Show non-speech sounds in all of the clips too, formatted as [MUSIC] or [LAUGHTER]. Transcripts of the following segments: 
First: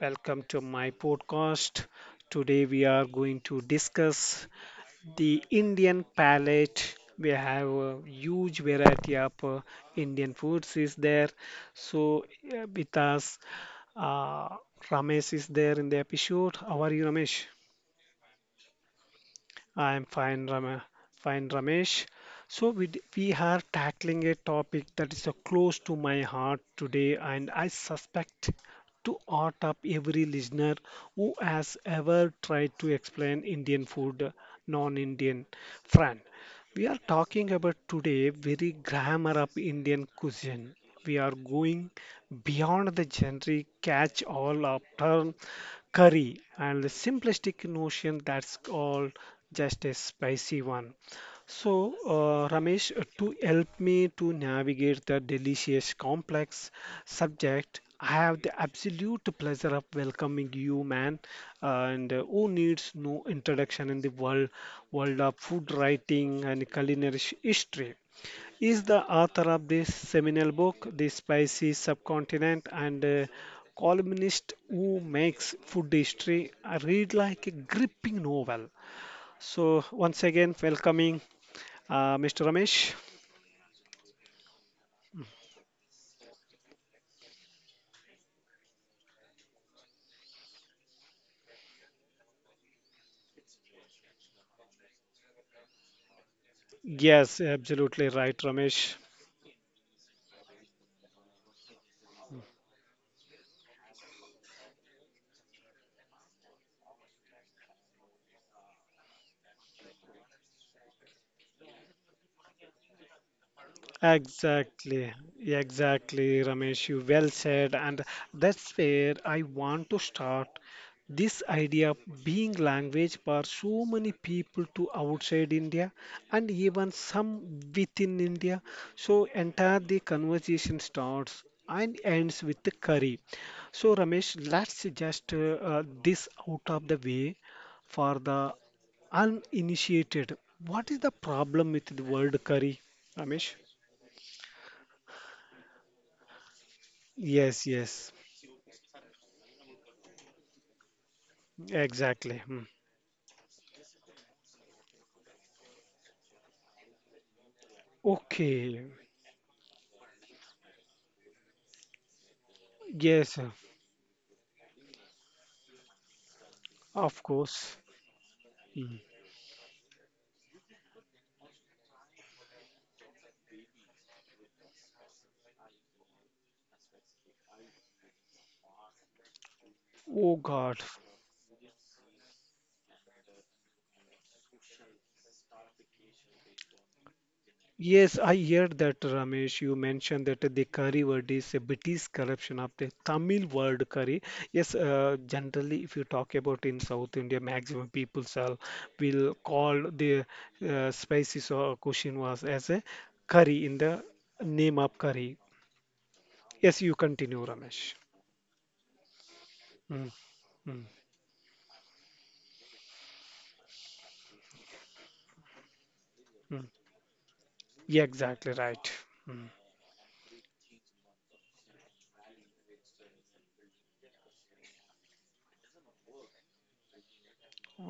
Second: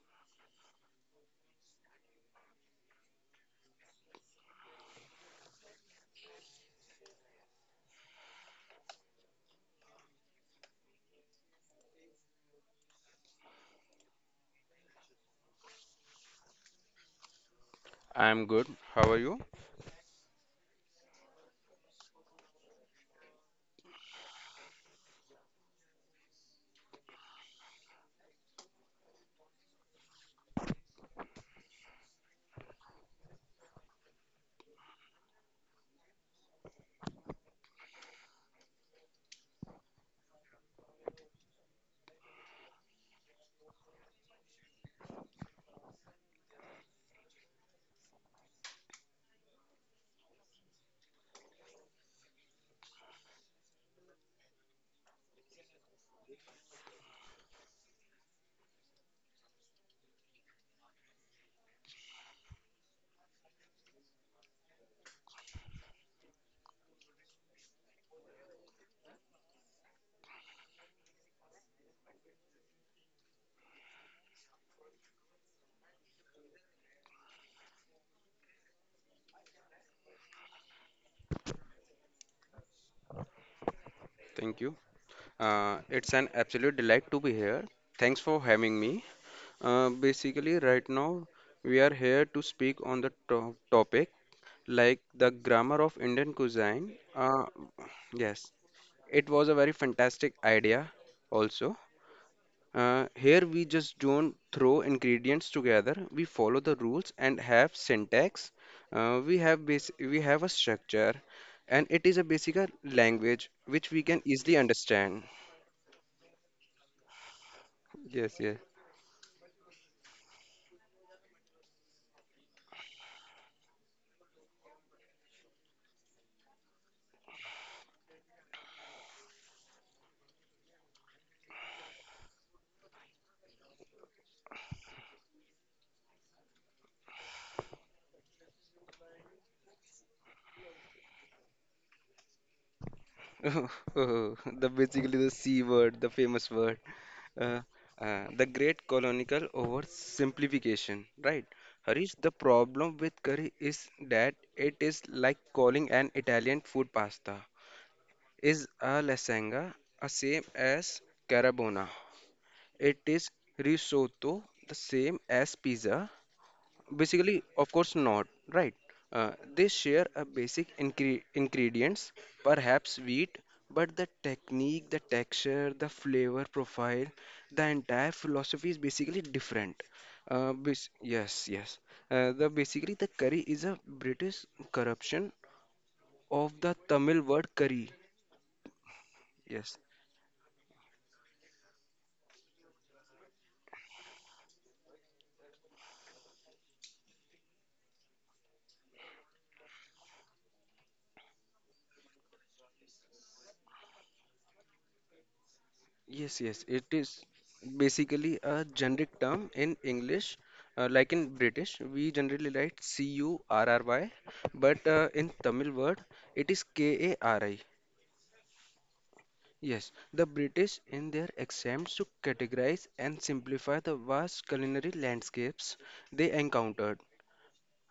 welcome to my podcast. Today we are going to discuss the Indian palate. We have a huge variety of Indian foods is there. So, with us, uh, Ramesh is there in the episode. How are you, Ramesh? I'm good. How are you? I am fine, fine, Ramesh. So we are tackling a topic that is so close to my heart today, and I suspect to art up every listener who has ever tried to explain Indian food non-Indian friend. We are talking about today very grammar of Indian cuisine. We are going beyond the generic catch-all of term curry and the simplistic notion that's called just a spicy one. So, Ramesh, to help me to navigate the delicious complex subject, I have the absolute pleasure of welcoming you, man. And who needs no introduction in the world of food writing and culinary history? Is the author of this seminal book, The Spicy Subcontinent, and a columnist who makes food history read like a gripping novel. So once again, welcoming Mr. Ramesh. Thank you. It's an absolute delight to be here. Thanks for having me. Basically, right now, we are here to speak on the to topic like the grammar of Indian cuisine. Yes, absolutely right, Yes, Ramesh. it was a very fantastic idea, also. Here we just don't throw ingredients together. We follow the rules and have syntax. We have a structure, and it is a basic language which we can easily Exactly, understand. exactly, Ramesh. You well said, and Yes, yes. that's where I want to start. This idea of being language for so many people to outside India and even some within India. So entire the conversation starts and ends with the curry. So Ramesh, let's just this out of the way for the uninitiated. What is the problem with the word curry, Ramesh? [LAUGHS] Oh, the basically, the C word, the famous word. Uh, Yes, yes, the great colonial oversimplification, right? Harish, the exactly. Mm. problem with curry is that it is like calling an Italian food pasta. Is Okay, a lasagna a same as carbona? It is yes, risotto the same as pizza? of Basically, of course. course not, right? Mm. They share a basic incre ingredients, perhaps wheat, but the technique, the texture, the flavor profile, the entire philosophy is basically different. Oh God. Bas Yes, yes. The Basically, the curry is a British corruption of the Tamil word curry. Yes, I hear that, Ramesh. You Yes. mentioned that the curry word is a British corruption of the Tamil word curry. Yes, generally, if you talk about in South India, will call the spices or cuisine was as a curry in the name of curry. Yes, yes, Yes, it you is continue, Ramesh. basically a generic term in Mm. English, mm, like in British, we generally write curry, but in Tamil word, it is mm. kari. Yeah, exactly right. Mm. Yes, the British, in their attempts to categorize and simplify the vast culinary landscapes they encountered,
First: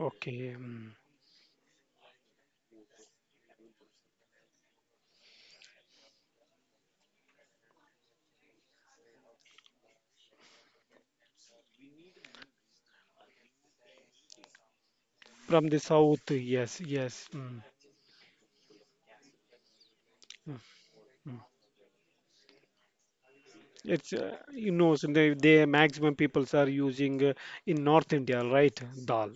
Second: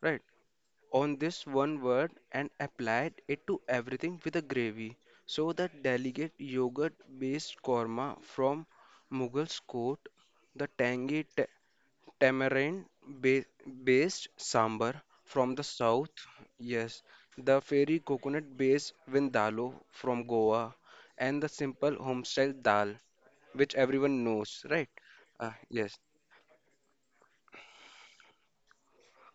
right, Okay. mm. on this one word and applied it to everything with a gravy. So the delicate yogurt-based korma from Mughal's court, the tangy tamarind-based sambar from the From the south, south, yes, yes, yes. the Mm. fairy coconut-based vindaloo from mm, Goa, mm. and the simple homestyle dal, which It's everyone knows, right? So, they Yes. maximum peoples are using in North India, right? Dal.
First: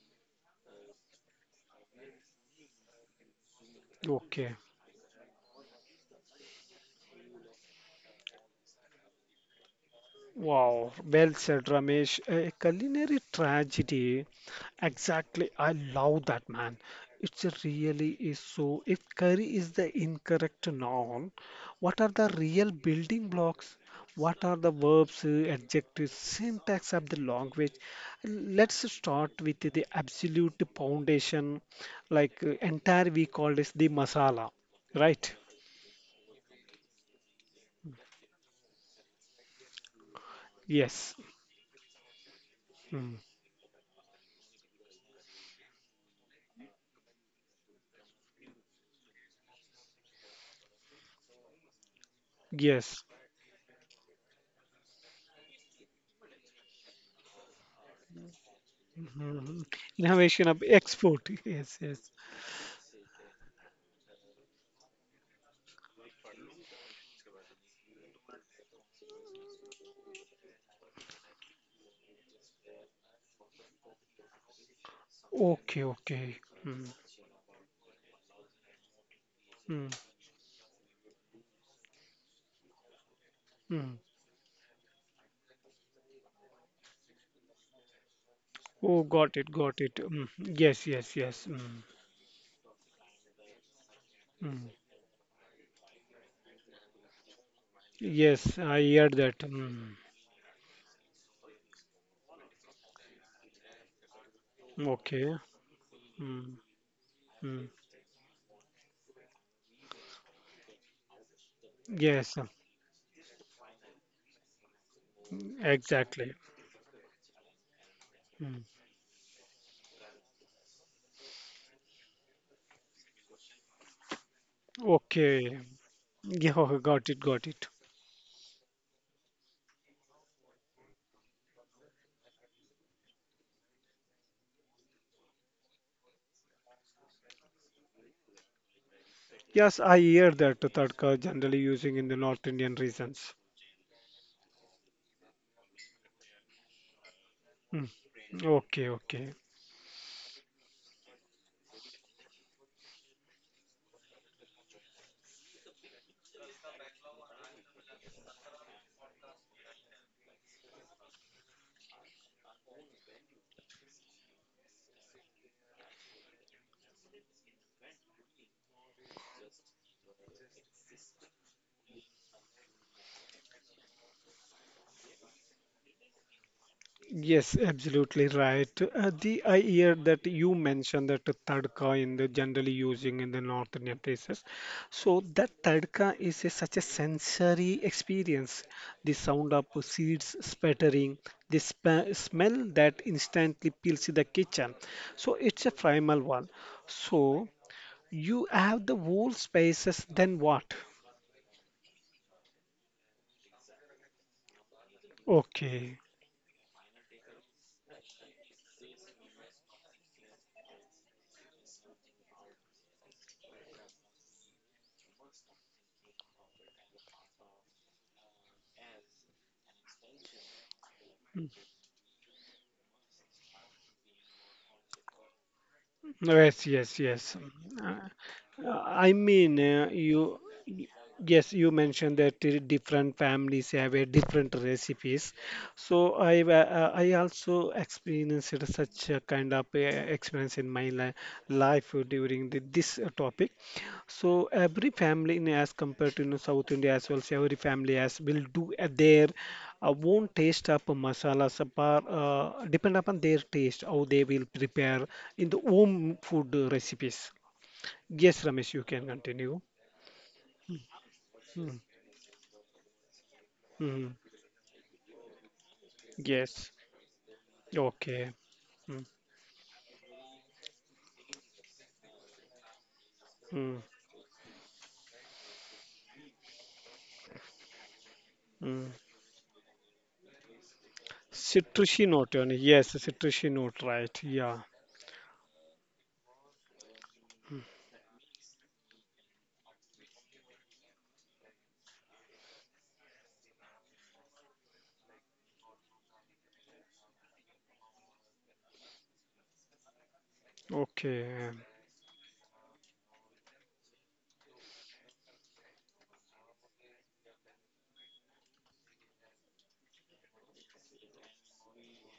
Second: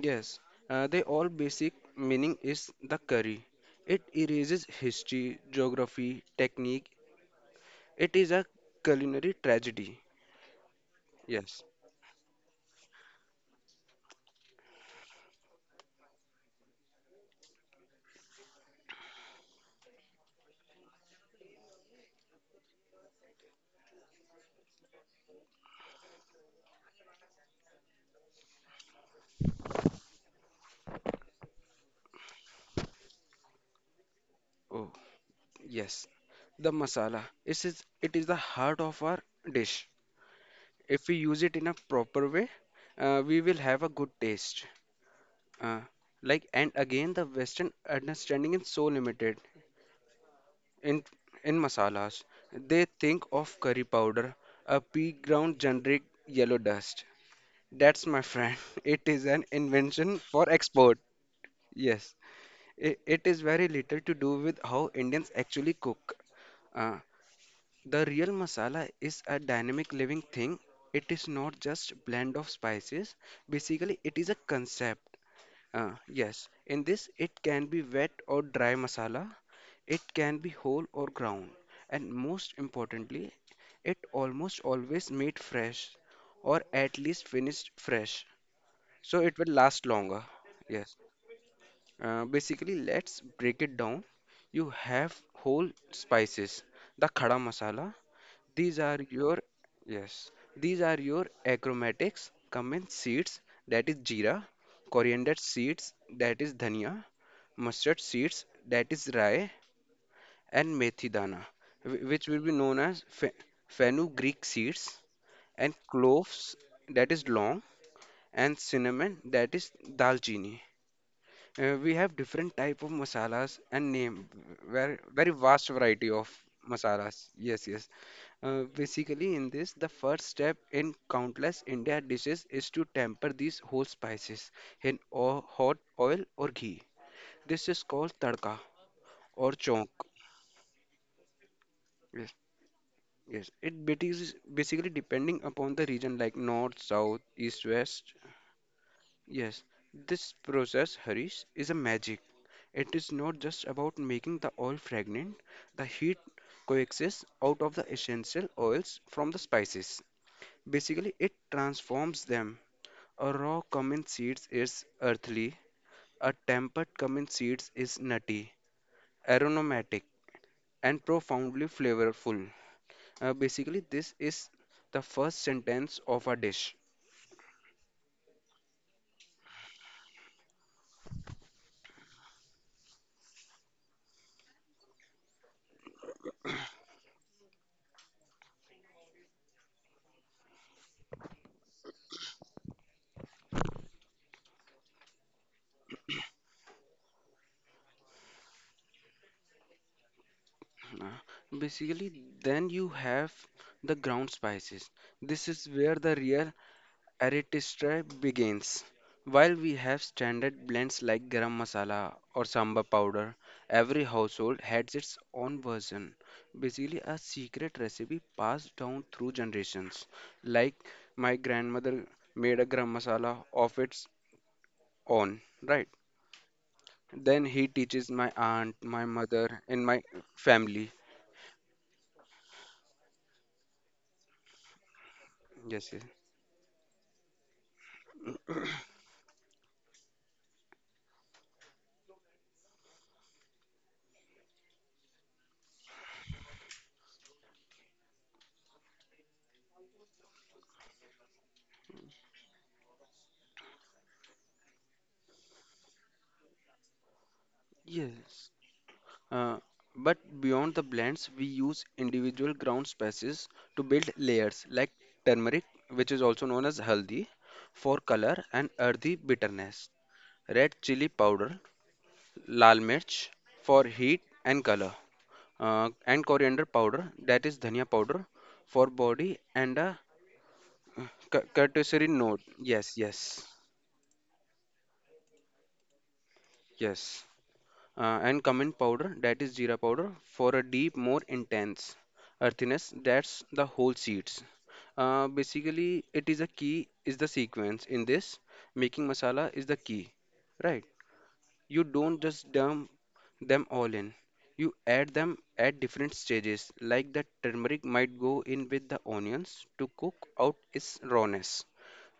Yes, they all basic meaning is the curry. It Okay. erases history, geography, technique. It is a culinary tragedy. Wow, well Yes. said, Ramesh. A culinary tragedy. Exactly. I love that man. It's a really is so. If curry is the incorrect noun, what are the real building blocks? What are the verbs, adjectives, syntax of the language? Let's start with the absolute foundation, like entire we call this the masala, Oh, right? yes. The masala. It is the heart of our dish. If we Yes. use it in a proper way, Mm. we will have a good taste. Uh, like and again, the Western understanding is so limited in in masalas. They Yes. think of curry powder, a pea ground generic yellow dust. That's my friend. [LAUGHS] It is an Mhm. invention for Innovation of export. export. Yes, Yes, yes. it is very little to do with how Indians actually cook. Uh, the real masala is a dynamic living thing. It is not just blend of spices. Basically, it is a concept. Okay, okay. Yes, in Mm, this it can be wet or dry masala. mm, It can be whole or ground. And most importantly, it mm. almost always made fresh or at least finished fresh. Oh, So it got will it, last got it. longer. Mm. Yes, Yes. yes, yes. Mm, Basically, let's break it down. You mm. have whole spices, the khada masala. Yes, These I are hear your that. Mm. Yes. These are your acromatics. Come in seeds. That is jeera. Coriander Okay. seeds. That is Mm, dhania. mm. Mustard seeds. That is rye. And methi dana, which Yes, will be known as fenugreek seeds. mm, And exactly. cloves. That is long. And Mm. cinnamon. That is dalchini. We have different type of masalas and name very very Okay. vast variety of Yeah, [LAUGHS] got it, masalas. got Yes, it. yes. Basically, in this, the first step in countless India dishes is to temper these whole spices in hot oil or ghee. This is called tadka or Yes, chonk. I hear that the tadka generally using in the Yes, North Indian regions. yes. It bit is basically depending upon the region like north, south, east, Mm. west. Okay, okay. Yes. This process, Harish, is a magic. It is not just about making the oil fragrant, the heat coaxes out of the essential oils from the spices. Basically, it transforms them. A raw cumin seeds is earthly, a tempered cumin seeds is nutty, aromatic, and profoundly flavorful. Basically, this is the first sentence of a dish. Yes, absolutely right. The I hear that you mentioned that the tadka in the generally using in the north Indian places. So that tadka is a, such a sensory experience. The sound of seeds sputtering, the sp smell that instantly fills the kitchen. So it's a primal one. So you have the whole spaces, then what? Uh, Basically, then you have the ground spices. This is where Okay. the real artistry begins. While we have standard blends like garam masala or sambar powder, every household has its own version. Basically, a secret recipe passed down through generations. Like my Mm, grandmother made a garam masala of its own, right? Yes, yes, yes. Then he Uh, teaches my aunt, Uh, my I mean, mother, and uh, my you, y- family. yes, you mentioned that different families have a different recipes. Yes, So I also yes. experienced [COUGHS] such a kind of experience in my li life during this topic. So every family in as compared to you know, South India as well, so every family as will do their own taste of masalas, bar, depend upon their taste how they will prepare in the home food recipes. Yes, Yes. Ramesh, you can Uh, continue. but beyond the blends, we Mm, use individual ground spices to build mm, layers like turmeric, which is also known yes. as haldi, for Okay. color and Mm, earthy bitterness, red chili powder, lal mirch mm, for heat and color, and coriander powder, that is dhania powder, for mm. body and a Citrusy curtisory note, note. Johnny. Yes, Yes, yes, citrusy note, right? Yeah. yes. And cumin powder, that is jeera powder, for a deep, more intense earthiness. That's the whole seeds. Basically, it is a key, is the sequence in this. Making masala is the key, right? Okay. You don't just dump them all in. You add them at different stages, like the turmeric might go in with the onions to cook out its rawness.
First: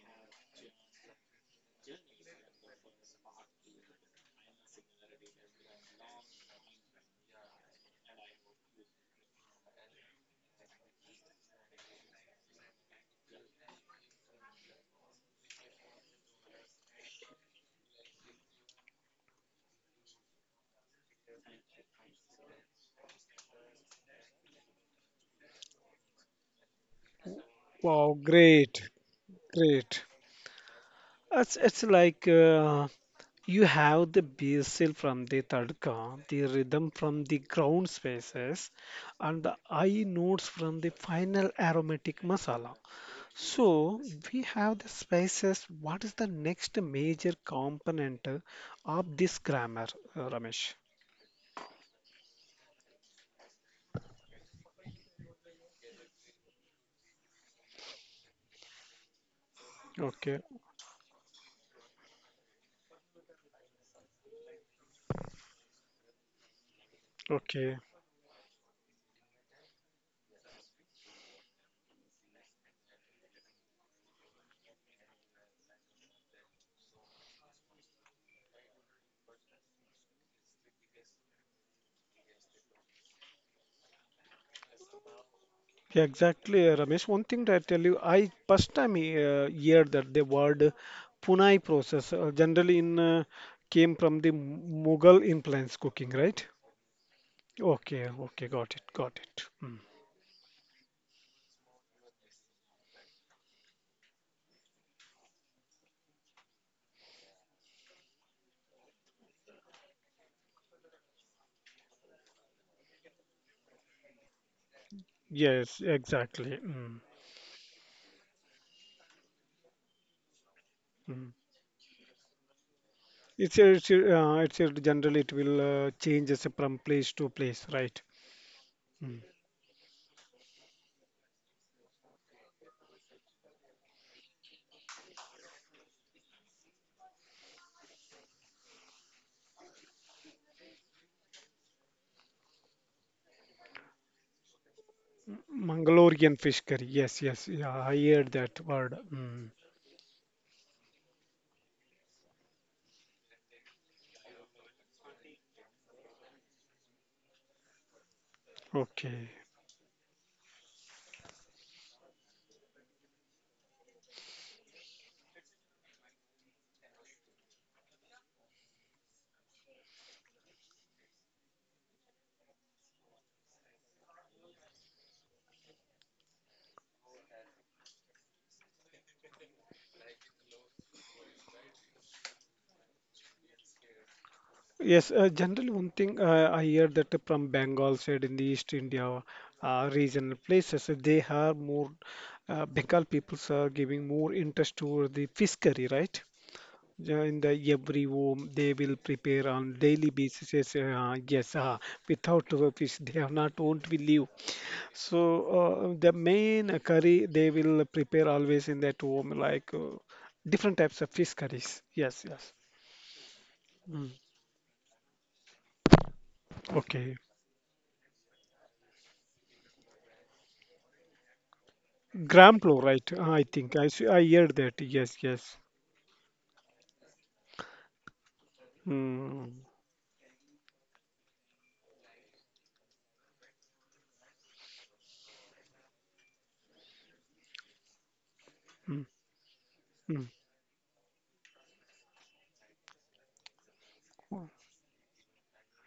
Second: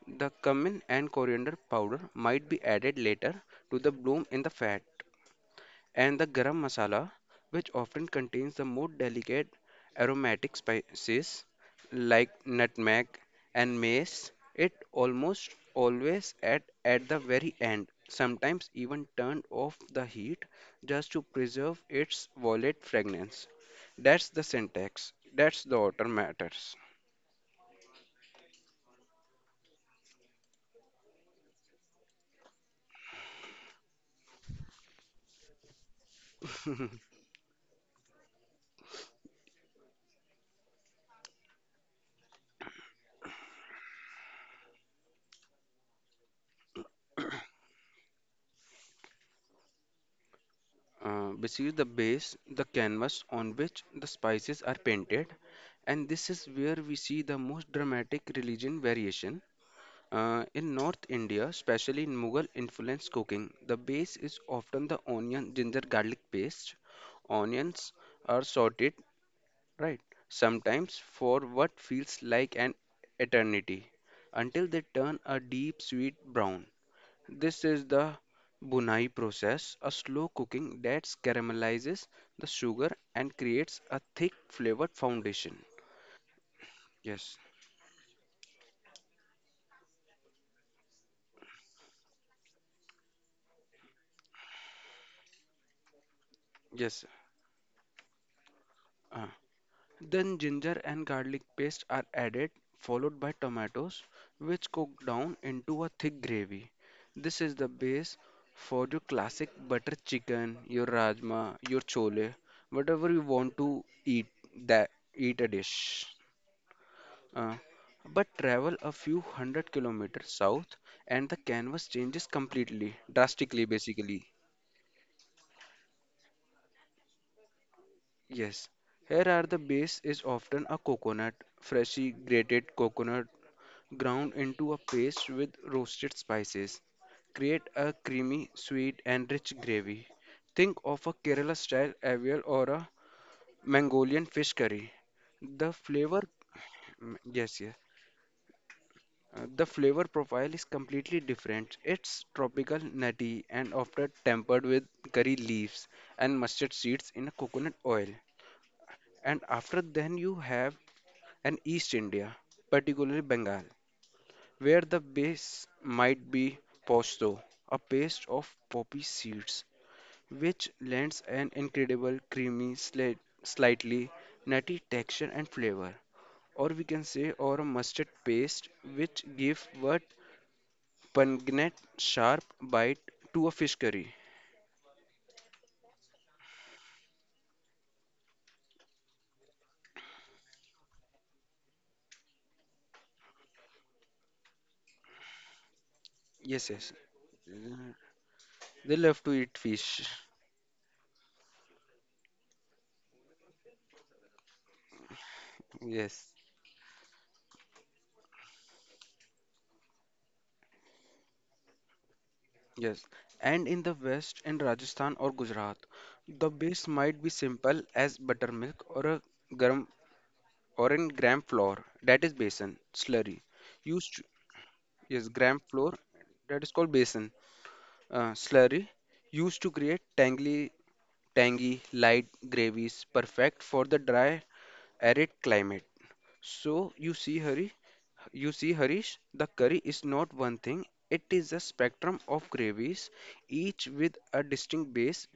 The cumin and coriander powder might be added later to the bloom in the fat and the garam masala, which often contains the more delicate aromatic spices like nutmeg and mace. It almost always at the very end, sometimes even turned off the heat just to preserve its violet fragrance. That's the syntax. That's the author matters. Wow, great, great. It's like you have the basil from the tadka, the rhythm [LAUGHS] from the ground spaces, and the I notes from the final aromatic masala. So we have the spaces. What is the next major component of this grammar, Ramesh? Basically, the base, the canvas on which the spices are painted, and this is where we see the most dramatic religion variation. Okay, In North India, especially in Mughal influenced cooking, the base is often the onion ginger garlic paste. okay. Onions are sorted, right? Sometimes for what feels like an eternity, until they turn a deep sweet brown. This is the bunai process, a slow cooking that caramelizes the sugar and creates a thick flavored foundation. Yeah, exactly, Ramesh. One Yes, thing that I tell you, I first time hear that the word Punai process generally in came from the Mughal influence cooking, right? yes. Okay, okay, got it, got uh. it. Mm. Then ginger and garlic paste are added, followed by tomatoes, which cook down into a thick gravy. This is the base for your classic butter chicken, your rajma, your chole, whatever you want to eat that eat a Yes, dish. exactly. Mm, Uh, but travel a few hundred kilometers south and mm. the canvas changes completely, drastically It's basically. Generally it will changes from place to place, right? Yes. Mm. Here are the base is often a coconut, freshly grated coconut ground into a paste with roasted spices. Create a creamy, sweet and rich gravy. Think of a Kerala style avial or a Mongolian fish curry. The flavor, Mangalorean fish curry. Mm, Yes, yes, yes, yes. yeah, I hear that word. Mm. The flavor profile is completely different. It's tropical, nutty, and often tempered with curry leaves and mustard seeds in a coconut oil. Okay. And after then, you have an East India, particularly Bengal, where the base might be posto, a paste of poppy seeds, which lends an incredible creamy, slightly nutty texture and flavor. Or we can say, or a mustard paste, which give what pungent, sharp bite to a fish curry. Yes, generally one thing I hear that from Bengal side in the East India regional places, they are more Bengal peoples are giving more interest to the fish curry, right? Yes, yes. Yeah, in the every Uh, home they will They prepare love to on eat daily fish. basis yes, yes without fish they have not won't will live so the Yes, main curry they will prepare always in that home like different types of fish curries yes yes yes. Mm. And in the West, in Rajasthan or Gujarat, the okay. base might be simple as buttermilk or a gram or in gram flour. That Gramplo is right besan, I think slurry. I heard Used to- that yes yes. yes, gram flour. That is called besan, slurry. mm. Used to create tangy, light gravies, perfect for the dry, arid climate. So you see, Hari, You Mm. see, Harish, the curry is not one thing, it is a spectrum of gravies, each Mm. with a distinct base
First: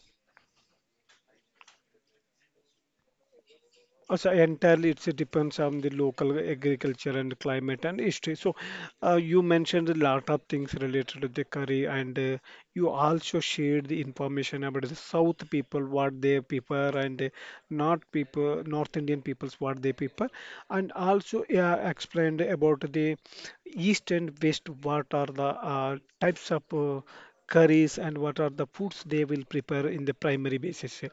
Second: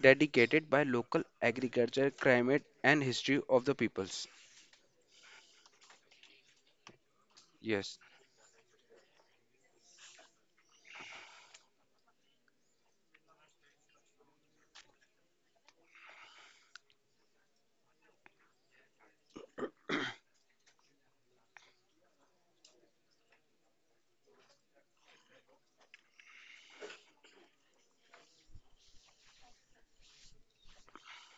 dedicated by local agriculture, climate, and history of the peoples. Also, entirely it depends on the local agriculture and climate Yes, and history. So, you mentioned a lot of things related to the curry and you also shared the information about the south people what they prefer and north indian peoples what they prefer and also yeah, explained about the east and west what are the types of curries and what are the foods they will prepare in the primary basis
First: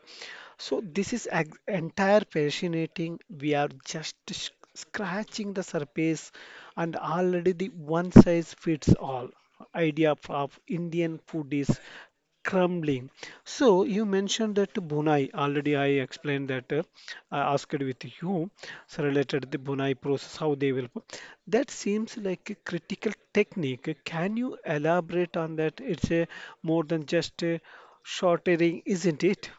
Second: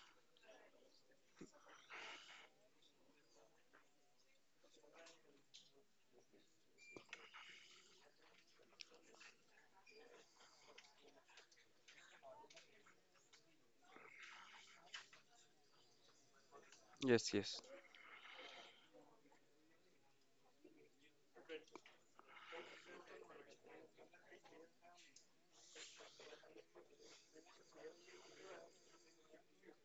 so this is entire fascinating we are just scratching the surface and already the one size fits all idea of Indian food is crumbling. So you mentioned that Bunai already I explained that yes, I yes, asked with you so related the Bunai process how they will that seems like a critical technique. Can you elaborate on that? It's a more than just a shortening, isn't it?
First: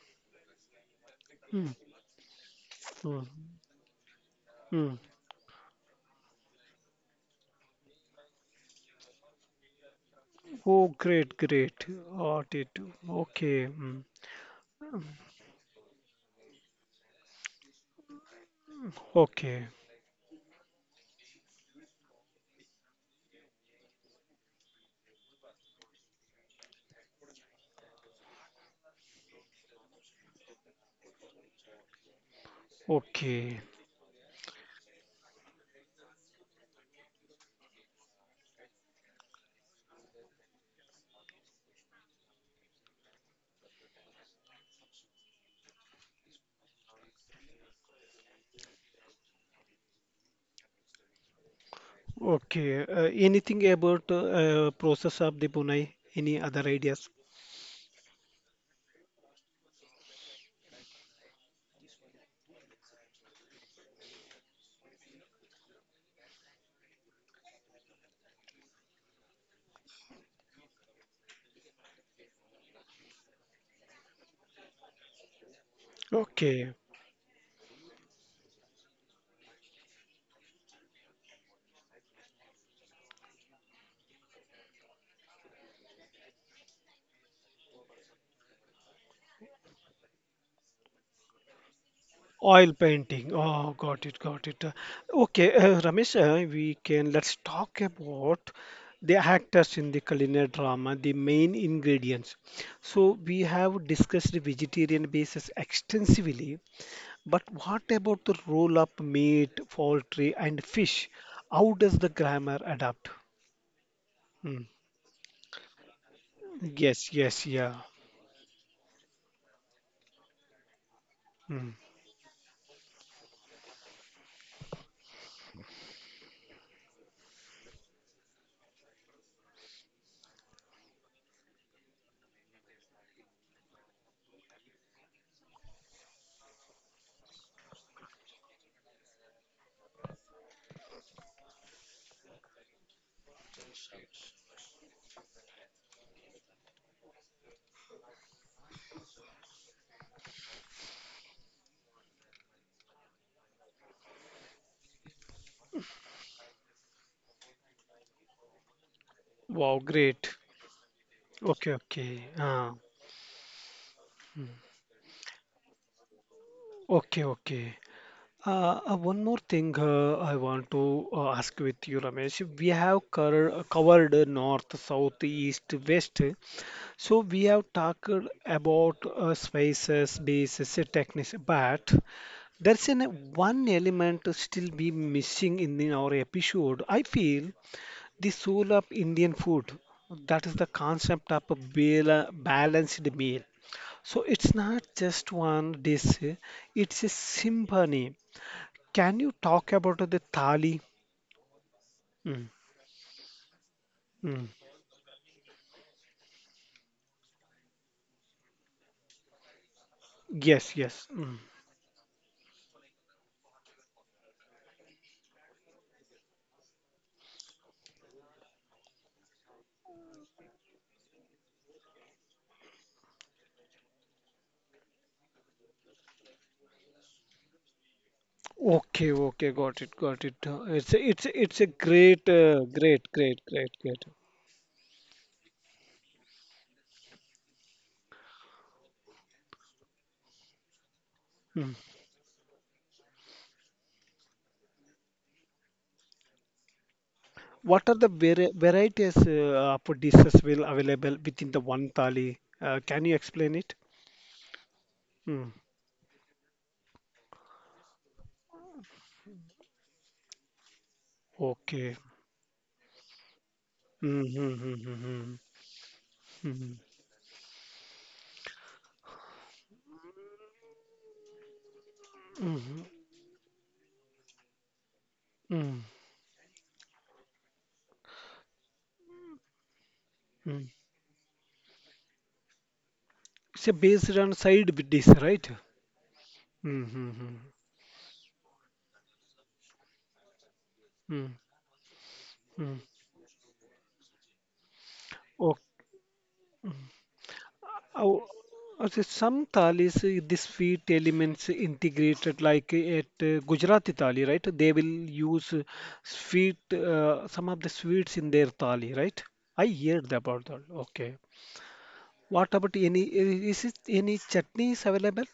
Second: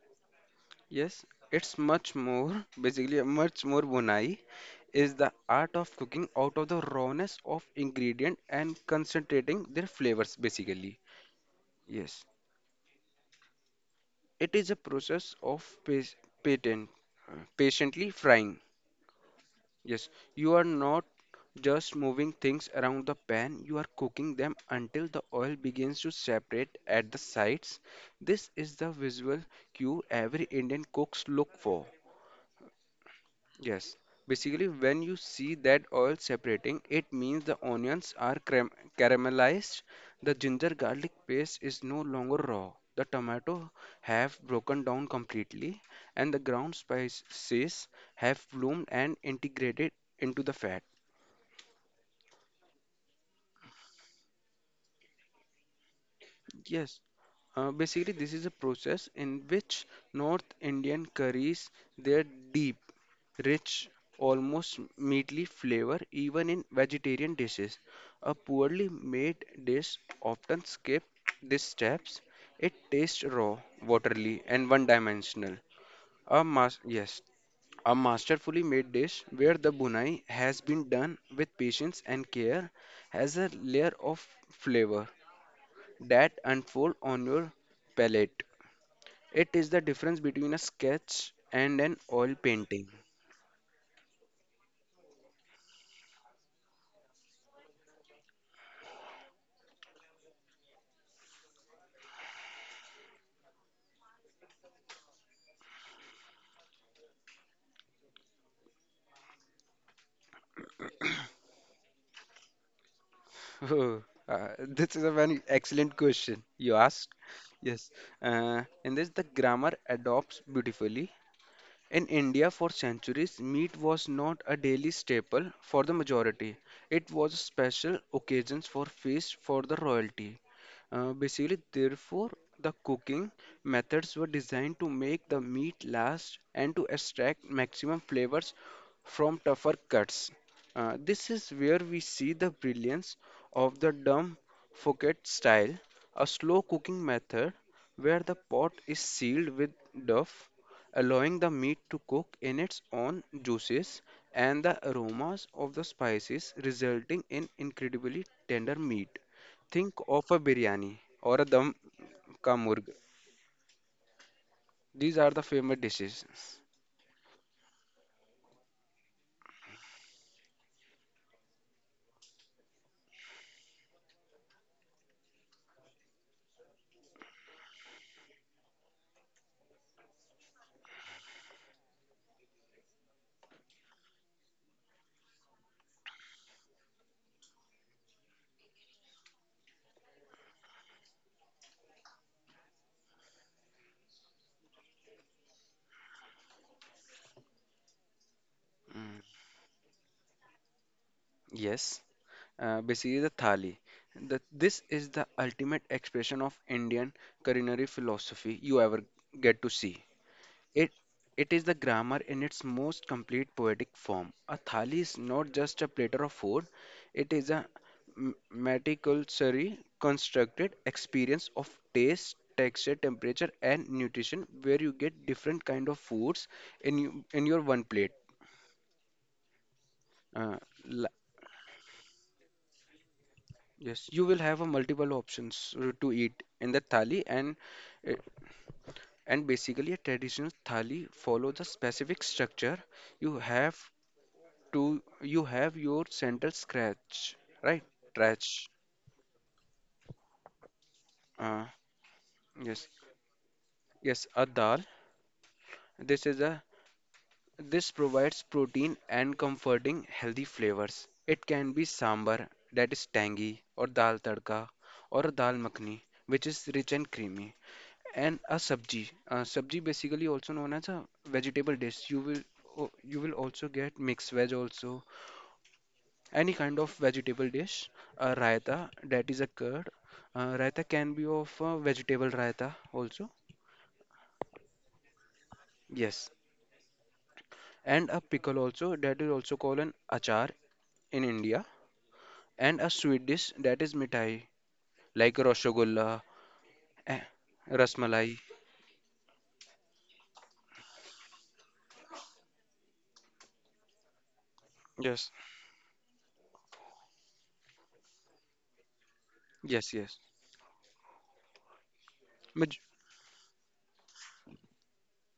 yes. Hmm. It's much more, [LAUGHS] basically, Hmm. much more bunai Hmm. is the art of cooking out of the rawness of ingredient and concentrating their flavors, Oh, basically. great, great. Yes, Got it. Okay. mm, it is a process of patent, patiently frying. Okay. Yes, you are not just moving things around the pan, you are cooking them until the oil begins to separate at the sides. This is the visual cue every Indian cooks look for. Okay. Yes, basically, when you see that oil separating, it means the onions are caramelized, the ginger garlic paste is no longer raw, the tomato have broken down completely, and the ground spices have bloomed and integrated into the fat. Okay. Anything about process of the Bunai? Any other Yes, ideas? Basically this is a process in which North Indian curries their deep, rich, almost meaty flavor even in vegetarian dishes. A poorly made dish often skips these steps. It tastes raw, watery, and one-dimensional. A Okay. mas Yes, a masterfully made dish where the bunai has been done with patience and care has a layer of flavor that unfold on your palette. It is the difference between a sketch and an oil Oil painting. painting. Oh, got it, got it. Okay, Ramesh, we can let's talk about the actors in the culinary drama, the main ingredients. So we have discussed the vegetarian basis extensively, but what about the roll up meat, poultry, and fish? How does the grammar adapt? [LAUGHS] Oh, Hmm. this is a very excellent question you Yes, asked. yes, yeah. Yes, in this the grammar adopts beautifully. Hmm. In India, for centuries, meat was not a daily staple for the majority. It was special occasions for feast for the royalty. Basically, therefore, the cooking methods were designed to make the meat last and to extract maximum flavors from tougher cuts. This is where we see the brilliance of the Dum fouquet style, a slow cooking method where the pot is sealed with duff allowing the meat to cook in its own juices and the aromas of the spices, resulting in incredibly tender meat. Wow, Think of great. a biryani or a Okay, dum okay. ka Ah, murg. These are the famous dishes. okay, okay. One more thing I want to ask with you, Ramesh. We have covered north, south, east, west. So we have talked about spaces, bases, techniques, but there's one element still be missing in our episode. I feel the soul of Indian food. That is the concept of a balanced meal. So it's not just one dish, it's a symphony. Can you talk about the thali? Yes, Mm, basically the thali. The, mm. this is the ultimate expression of Indian culinary philosophy you ever get to see. Yes, It yes. Mm. it is the grammar in its most complete poetic form. A thali is not just a platter of food; it is a meticulously constructed experience of taste, texture, temperature, and nutrition, where you get different kind of foods in your one plate. Okay, okay, got it, got it. Uh, It's a, la- it's a, it's a great, great. yes, you will have a multiple options to eat in the thali, uh, and basically a traditional thali follows a Mm. specific structure. You have to you have your center scratch, right? What are the Scratch. varieties of dishes will available within the Uh, one thali? Yes, Can you explain it? yes. A dal. Mm. This is a This provides protein and comforting healthy flavors. It can be Okay. sambar that is tangy, or dal Mm-hmm. tadka, or a Mm-hmm. dal makhni which is rich and creamy, and a sabji. Sabji basically also known as a vegetable dish. You will also get mixed veg also, Mm-hmm. any kind of vegetable dish, a raita that is a curd. Raita can be of a vegetable raita also. It's a based on side with this, right? Yes, Mm-hmm. and a pickle also that is also called an achar in India, Mm-hmm. and a sweet dish that is mithai like rasgulla, eh, Oh, rasmalai. So some thalis, the sweet elements integrated like at Gujarati thali, right? They will Yes, use sweet, some of the sweets in their thali, right? I yes, heard yes. about that. Okay. What Maj- about is it any chutneys available?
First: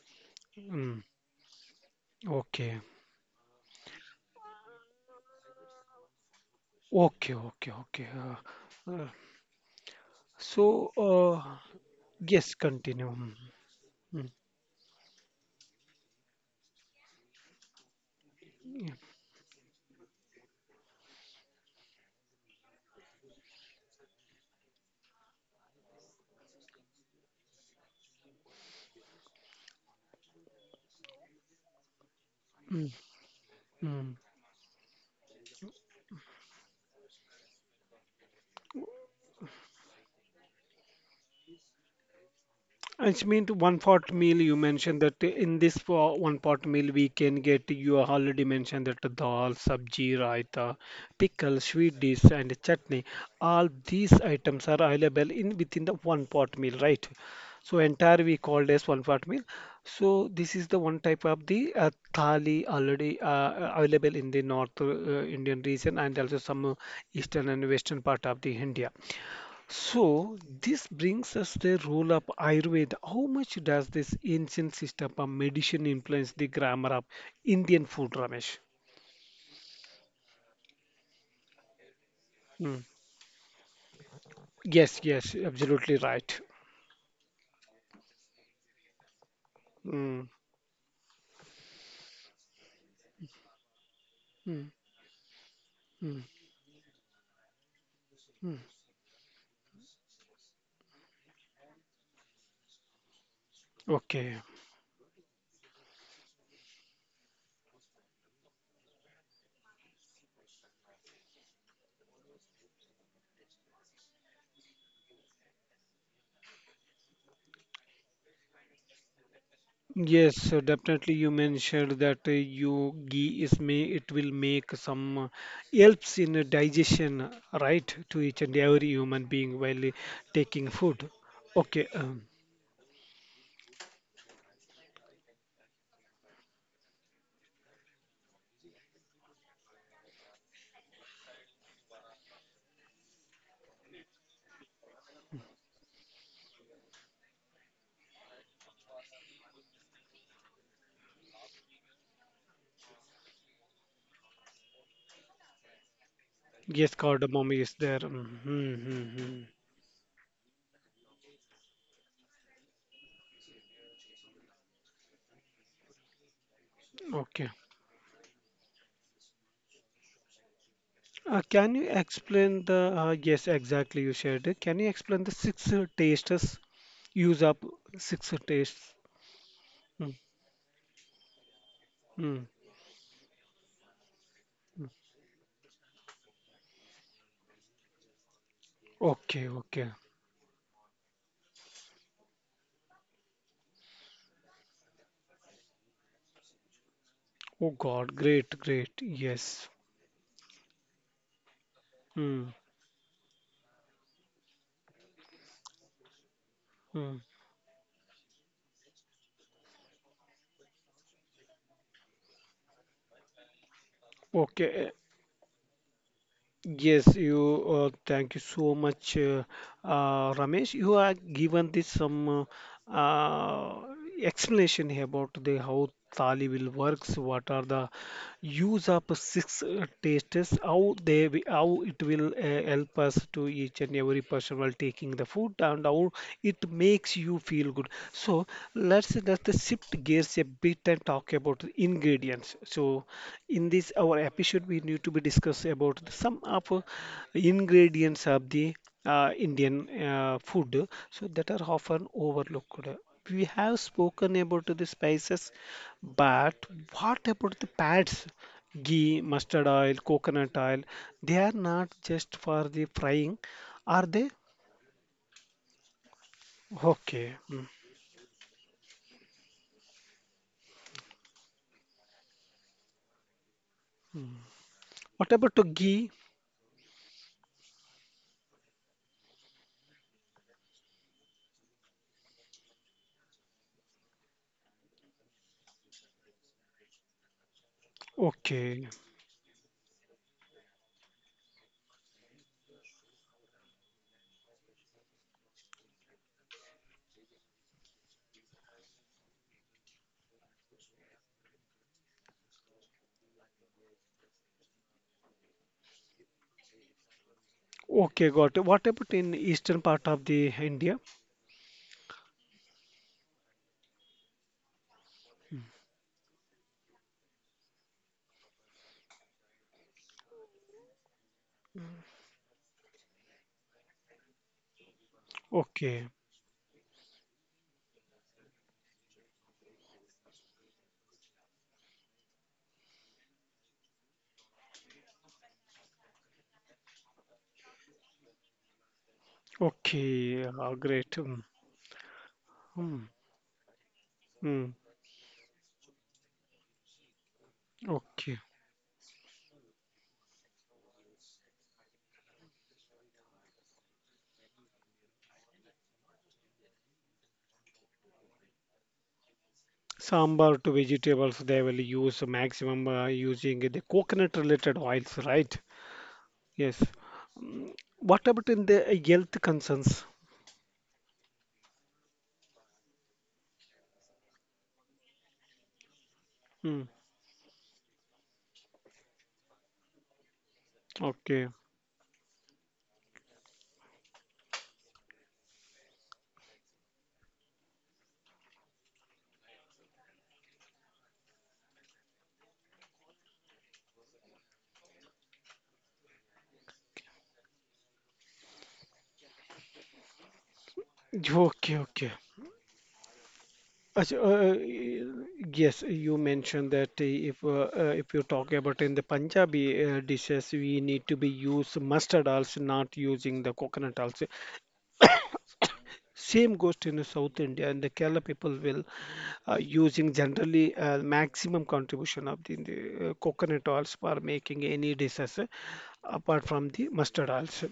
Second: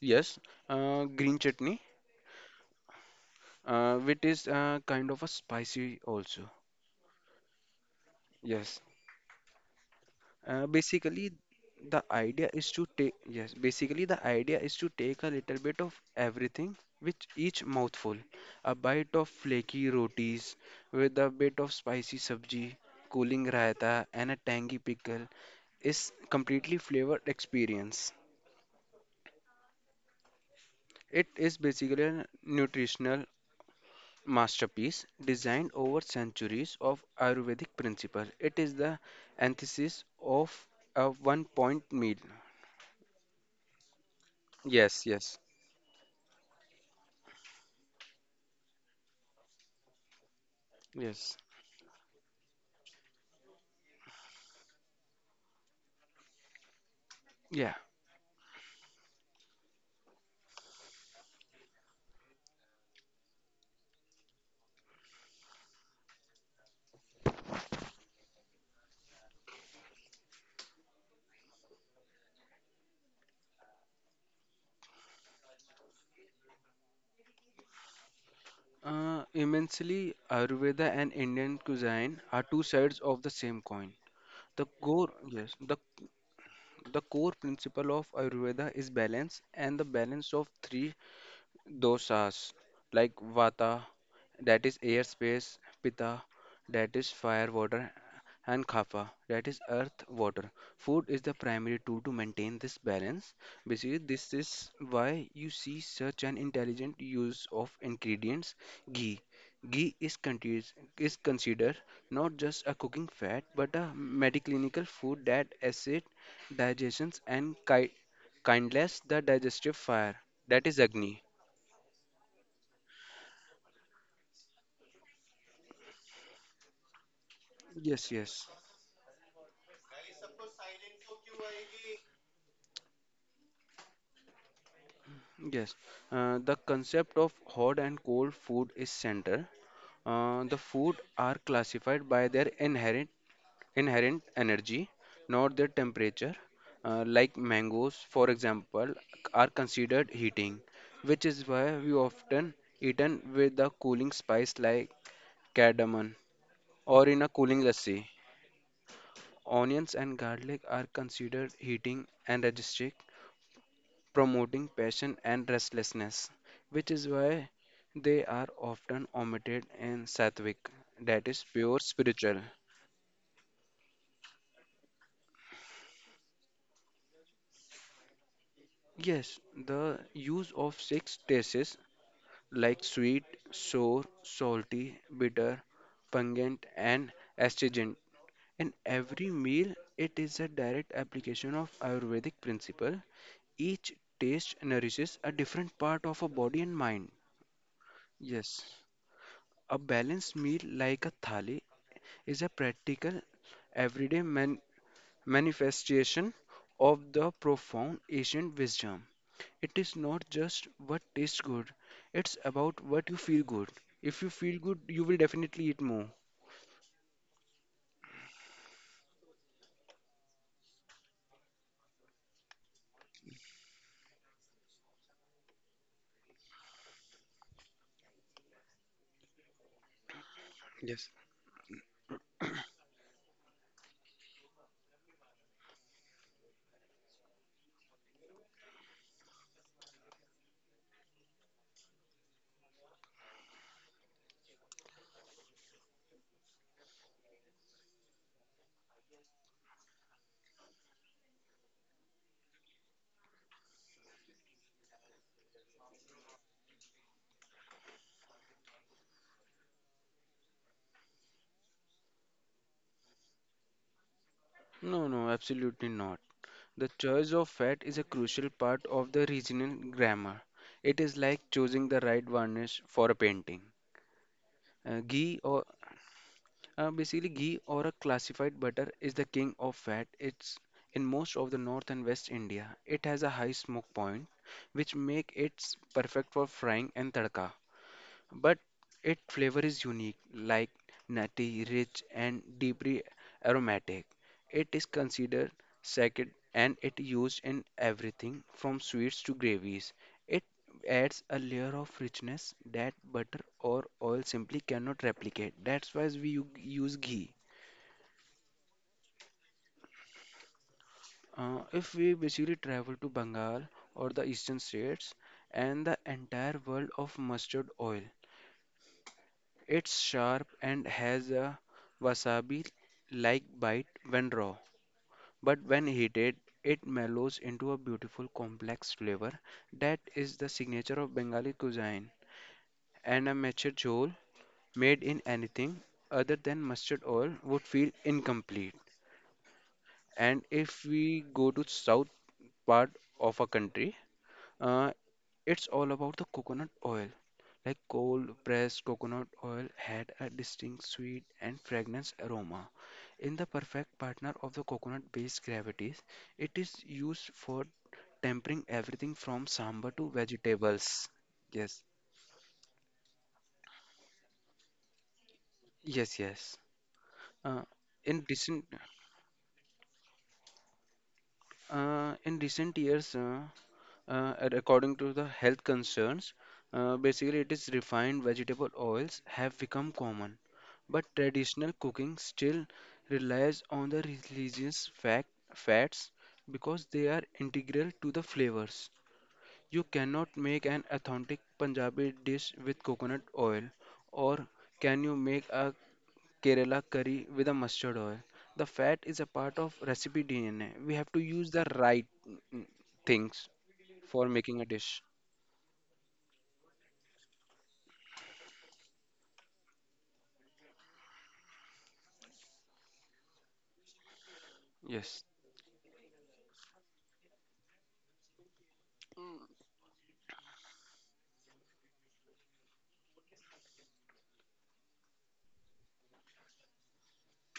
yes, Mm, green chutney, okay. Which is kind of a spicy also. Okay, okay, okay. Yes, So, basically, the idea yes, is to take, continue. yes, basically, the Mm, idea is to take a little bit of everything with each mouthful. A bite of flaky rotis with a bit of spicy sabji, cooling raita, and a tangy pickle is completely flavored experience. It is basically a mm, nutritional mm. masterpiece designed over centuries of Ayurvedic principle. It is the antithesis of a one-point meal. It means one pot meal. You mentioned Yes, that yes, in this for one pot meal we can get. You already mentioned that dal, sabji, raita, yes. pickle, sweet dish, and chutney. All these items are available in within the one pot meal, right? Yeah, So entire we called as one pot meal. So this is the one type of the thali already available in the North Indian region and also some Eastern and Western part of the India. So this brings us the role of Ayurveda. How much does this ancient system of medicine influence the grammar of Indian food, Ramesh? Immensely, Ayurveda and Indian cuisine are two Mm. sides of the same coin. The Yes, core, yes, yes, the absolutely right. the core principle of Ayurveda is balance, and the Mm. balance of three dosas like vata that Mm. is air space, Mm. pitta that is fire water, Mm. and kapha that is earth water. Food is the primary tool to maintain this balance. Basically this Okay. is why you see such an intelligent use of ingredients. Ghee, ghee is conti- is considered not just a cooking fat but a mediclinical food that acids digestions and kindles the digestive fire, Yes, so that is definitely agni. you mentioned that you ghee is may it will make some helps in digestion, right, Yes, to each yes, and every human being while taking food. Okay. Yes. The concept of hot and cold food is center. The food are classified by their inherent energy, not their temperature. Like mangoes, for example, are considered heating, which is why we often eaten with a cooling spice like cardamom Yes, or in a cardamom cooling is there. lassi. Mm-hmm, mm-hmm. Onions and garlic are considered heating and energetic, promoting passion and restlessness, which is Okay. why they are often omitted in Sattvic, that is Can pure you spiritual. explain the, yes, exactly, you shared it. Can you explain the six tastes, use up six tastes? Yes, the Mm-hmm, use of six tastes mm-hmm. like sweet, sour, salty, bitter, pungent, and astringent in every Okay, meal, okay. it is a direct application of Ayurvedic principle. Each taste nourishes a different part of a body and mind. Oh God, great, Yes, great. Yes. a balanced meal like a thali is Mm, a practical, everyday manifestation mm. of the profound ancient wisdom. It is not just what tastes good, it's about what you feel good. If you feel Okay. good, you will definitely eat more. Yes, you thank you so much, Ramesh. You are given this some uh, uh, explanation here about the how thali will works. What are the use up six tastes? How they Yes. How it will help us to each and every person while taking the food and how it makes you feel good. So let's shift gears a bit and talk about ingredients. So in this our episode we need to be discuss about some of ingredients of the Indian food, so that are often overlooked. We have spoken about the spices, but what about the pads? Ghee, mustard oil, coconut oil, they are not just for the frying, are they? No, no, absolutely not. The Okay. choice of Mm. fat is a crucial part of the regional grammar. It is like choosing the right varnish for a painting. What Ghee about the or ghee? Basically, ghee or a classified butter is the king of fat. It's in most of the north and west India. It has a high smoke point, which make it perfect for frying and tadka, but Okay. its flavor is unique, like nutty, rich, and deeply aromatic. It is considered sacred and it used in everything from sweets to gravies. It adds a layer of richness that butter or oil simply cannot replicate. That's why we use ghee. Okay, got it. What about in eastern part of the India? If we basically travel to Bengal or the eastern states and the entire world of mustard oil, it's sharp and has a wasabi like bite when raw, but when Okay. heated, it mellows into a beautiful complex flavor that is the signature of Bengali cuisine. And a mature jhol made in anything other than mustard oil would feel incomplete. Okay. And if Great. we Mm. go to south part Mm. of a country, Mm. uh, it's all about the coconut oil. Like Okay. cold pressed coconut oil had a distinct sweet and fragrance aroma. In the perfect partner of the coconut based gravities, it is used for tempering everything from sambar to Sambar to vegetables. vegetables, they will Yes, use maximum using the coconut related oils, right? yes, yes. Yes. Uh, What in about in recent the health concerns? In recent years, and according to the health concerns, Hmm. Basically it is refined vegetable oils have become common, but Okay. traditional cooking still relies on the religious fact, fats because they are integral to the flavors. You cannot make an authentic Punjabi dish with coconut oil, or can you make a Kerala curry with a mustard oil? The fat is a part of recipe DNA. We have to use Okay, the okay. right mm, things Ach- for Uh, making a uh, dish. yes, you mentioned that if you talk about in the Punjabi dishes, we need to be use mustard also, not using the coconut also. Yes, Same goes to, you know, South India and the Kerala people will using generally maximum contribution of the coconut oils for making any dishes apart from the mustard oils.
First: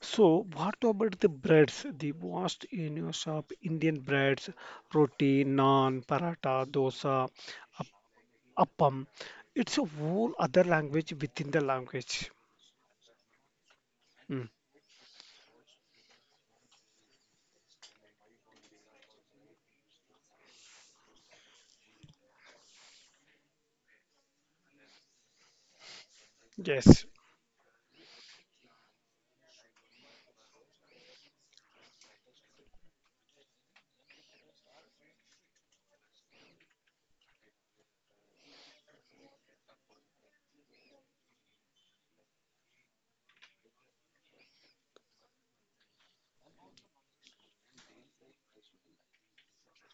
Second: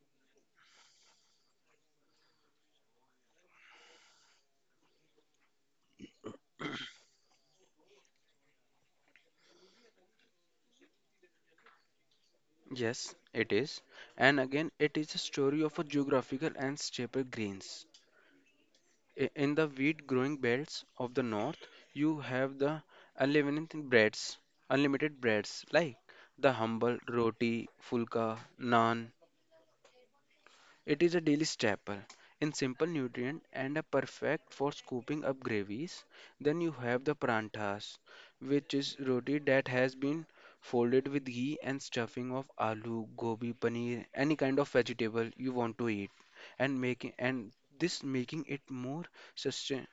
So what about the breads? The vast in your shop Indian breads, roti, naan, paratha, dosa, ap- appam. It's a whole other language within the language. yes, it is. And Mm. again, it is a story of a geographical and staple grains. In the wheat growing belts of the north, you have the unlimited breads, unlimited breads like the humble Yes. roti, fulka, naan. It is a daily staple, in simple nutrient and a perfect for scooping up gravies. Then you have the prantas, which is roti that has been folded with ghee and stuffing of aloo, gobi, paneer, any kind of vegetable you want to eat, and making and this making it more sustain,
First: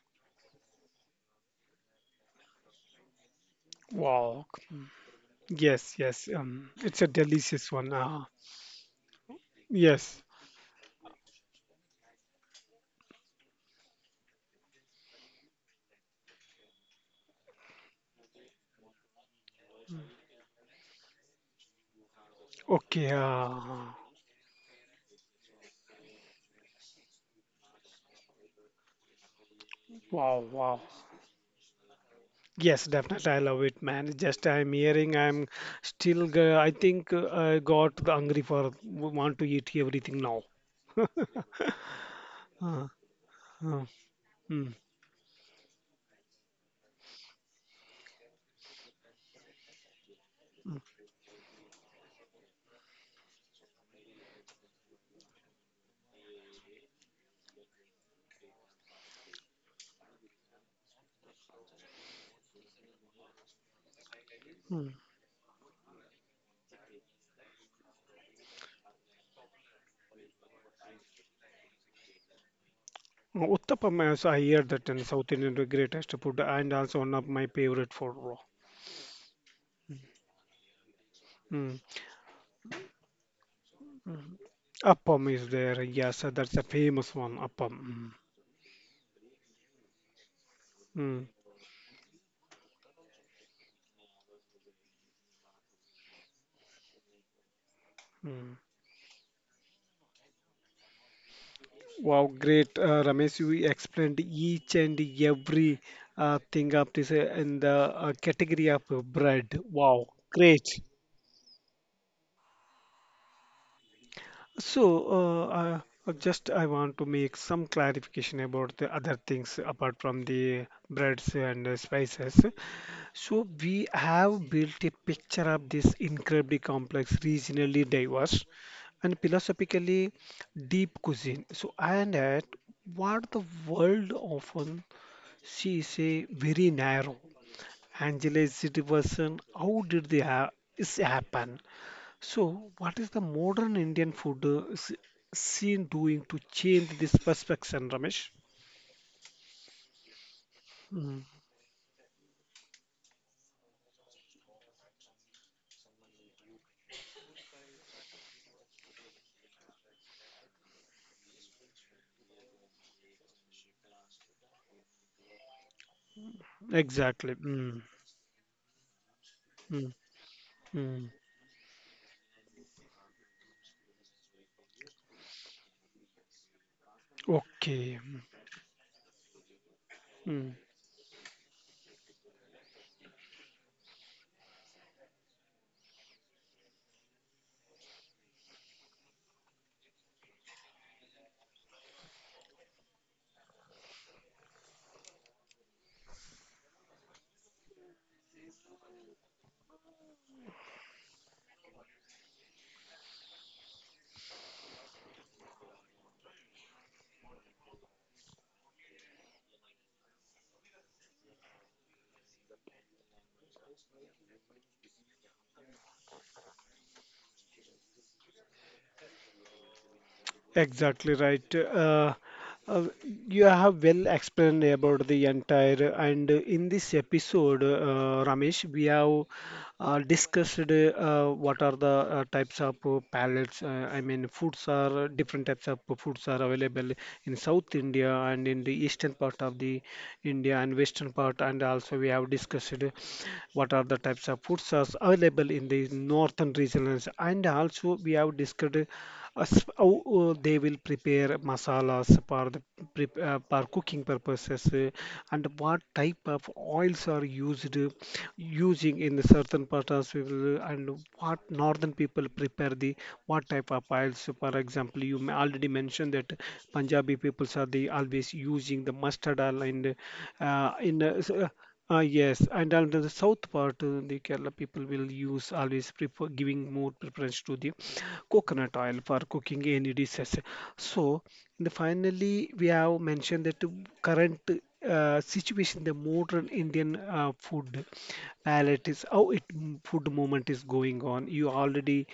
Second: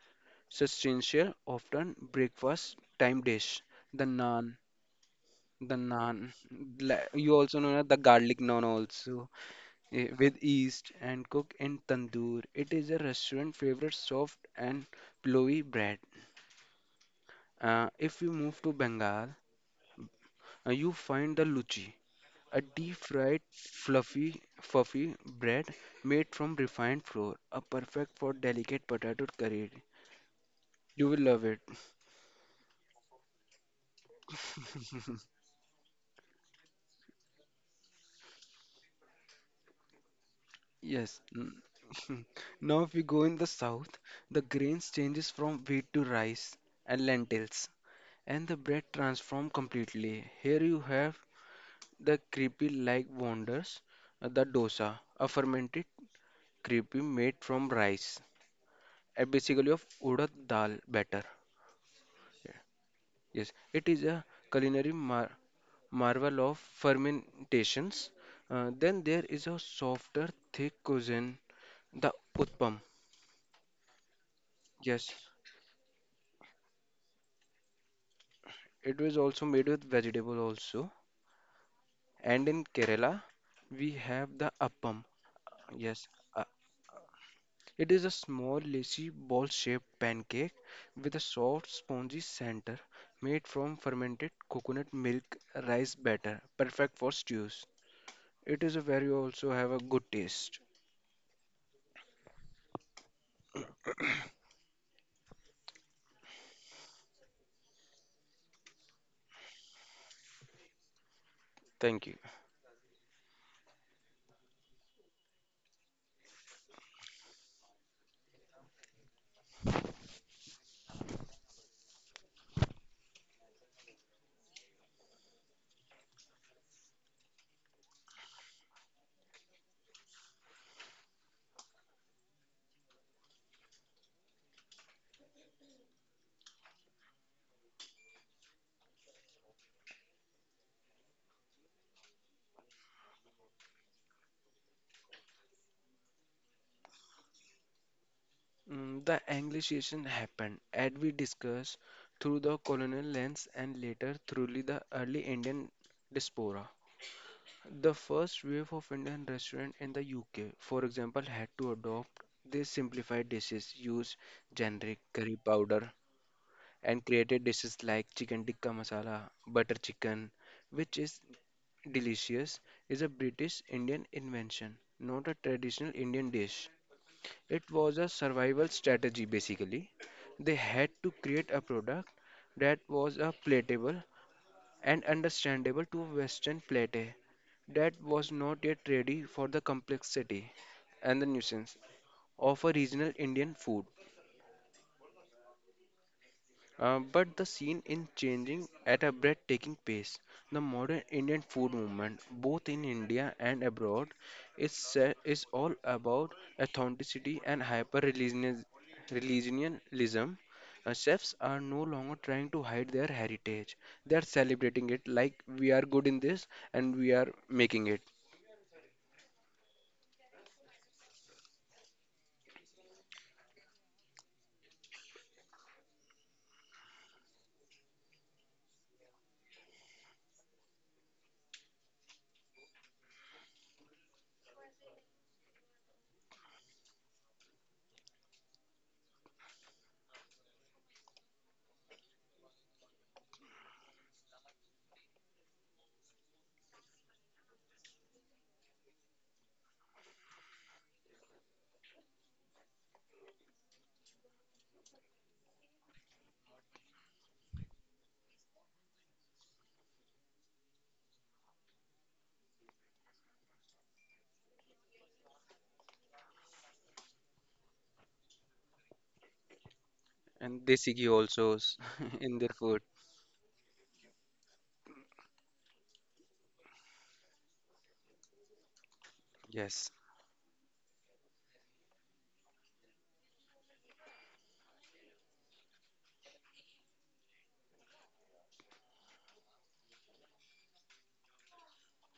substantial, often breakfast time dish. The Wow. naan, Mm. the Yes, yes. naan, It's a you also delicious know one. the Ah. garlic naan also, Yes. with yeast and cook in tandoor. It is a restaurant favorite soft and pillowy bread. If you move to Bengal, you find the luchi, a deep Okay. fried, fluffy bread made from refined flour, a perfect for delicate potato curry. Wow. Wow. You will love it. Yes, definitely. I love it, man. It's just I'm hearing. I'm still. I think I got the hungry for want to eat everything now. [LAUGHS] Yes. Mm. [LAUGHS] Now, Uh, if we go in the uh, south, the mm, grains changes from wheat to rice and lentils, and the bread transform completely. Here you have the creepy like wonders, the dosa, a fermented creepy made from rice, basically of urad dal batter. Yes, it is a culinary mm. Marvel of fermentations. Then there is a softer, thick cuisine, the utpam. Uttapam, as I hear that in Yes, South Indian the greatest food and also one of my favorite food, bro. it was also made with vegetable also. Mm, And in Kerala, we have mm. the appam. Appam is there. Yes, Yes, uh, that's a famous one. Appam. it is Mm, a small, lacy, ball shaped pancake with a mm, soft, spongy center made from fermented coconut milk rice batter, perfect for stews. It mm. is a very also have a good taste. Wow, great, Ramesh. You explained each and every thing of this in the category of bread. Wow, great. Thank you. So, just I want to make some clarification about the other things apart from the breads and spices. So, we have built a picture of this incredibly complex, regionally diverse, and philosophically deep cuisine. So, and at what the world often She is a very narrow. Angela is the person. How did they ha this happen? So, what is the modern Indian food scene doing to change this perception, Ramesh? Mm, the Anglicization happened, as we Mm, discussed, through the colonial lens and later through the early Indian diaspora. The first wave of Indian restaurant in the UK, for example, had to adopt these simplified dishes, use generic curry powder, and exactly. created dishes Mm, like chicken tikka masala, butter mm, chicken, which mm. is delicious, is a British Indian invention, not a traditional Indian dish. It was Okay. a survival strategy basically. They Mm. had to create a product that was a palatable and understandable to a Western plate that was not yet ready for the complexity and the nuisance of a regional Indian food. But the scene is changing at a breathtaking pace. The modern Indian food movement, both in India and abroad, is all about authenticity and hyper religionism. Chefs are no longer trying to hide their heritage, they are celebrating it like we are good in this and we are making it. Exactly right. Uh, you have well explained about the entire, and in this episode, Ramesh, we have discussed what are the types of palates. I mean, foods are different types of foods are available in South India and in the eastern part of the India and western part, and also we have discussed what are the types of foods are available in the northern regions, and also we have discussed. Oh, oh, they will prepare masalas for the for cooking purposes and what type of oils are used using in the certain parts of people, and what northern people prepare the what type of oils. So, for example, you already mentioned that Punjabi peoples are the always using the mustard oil and And uh, desi in ghee uh, s- uh, also [LAUGHS] in yes, their and food. on the south part, the Kerala people will use always prefer giving more preference to the coconut oil for cooking Yes, any dishes. So, in the finally, we have mentioned that current situation, the modern Indian food palate is how it food movement is going on. You already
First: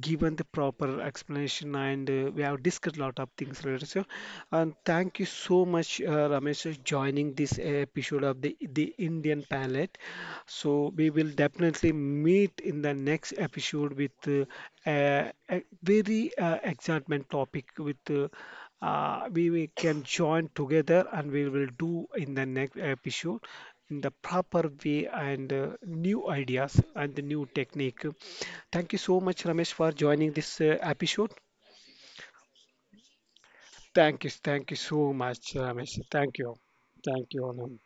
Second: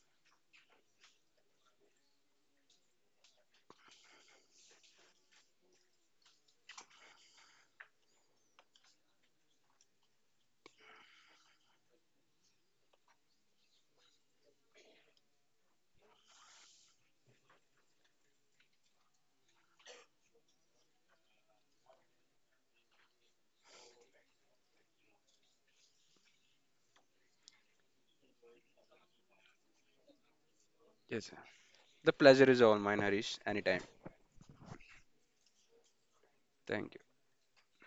given the proper explanation, and we have discussed a lot of things related. So, and thank you so much, Ramesh, for joining this episode of the Indian Palette. So we will definitely meet in the next episode with a very excitement topic. With we can join together and we will do in the next episode in the proper way and new ideas and the new technique. Thank you so much, Ramesh, for joining this yes. episode. The pleasure is all mine, Harish, anytime. Thank you so much, Ramesh. Thank you. Thank you, Anand.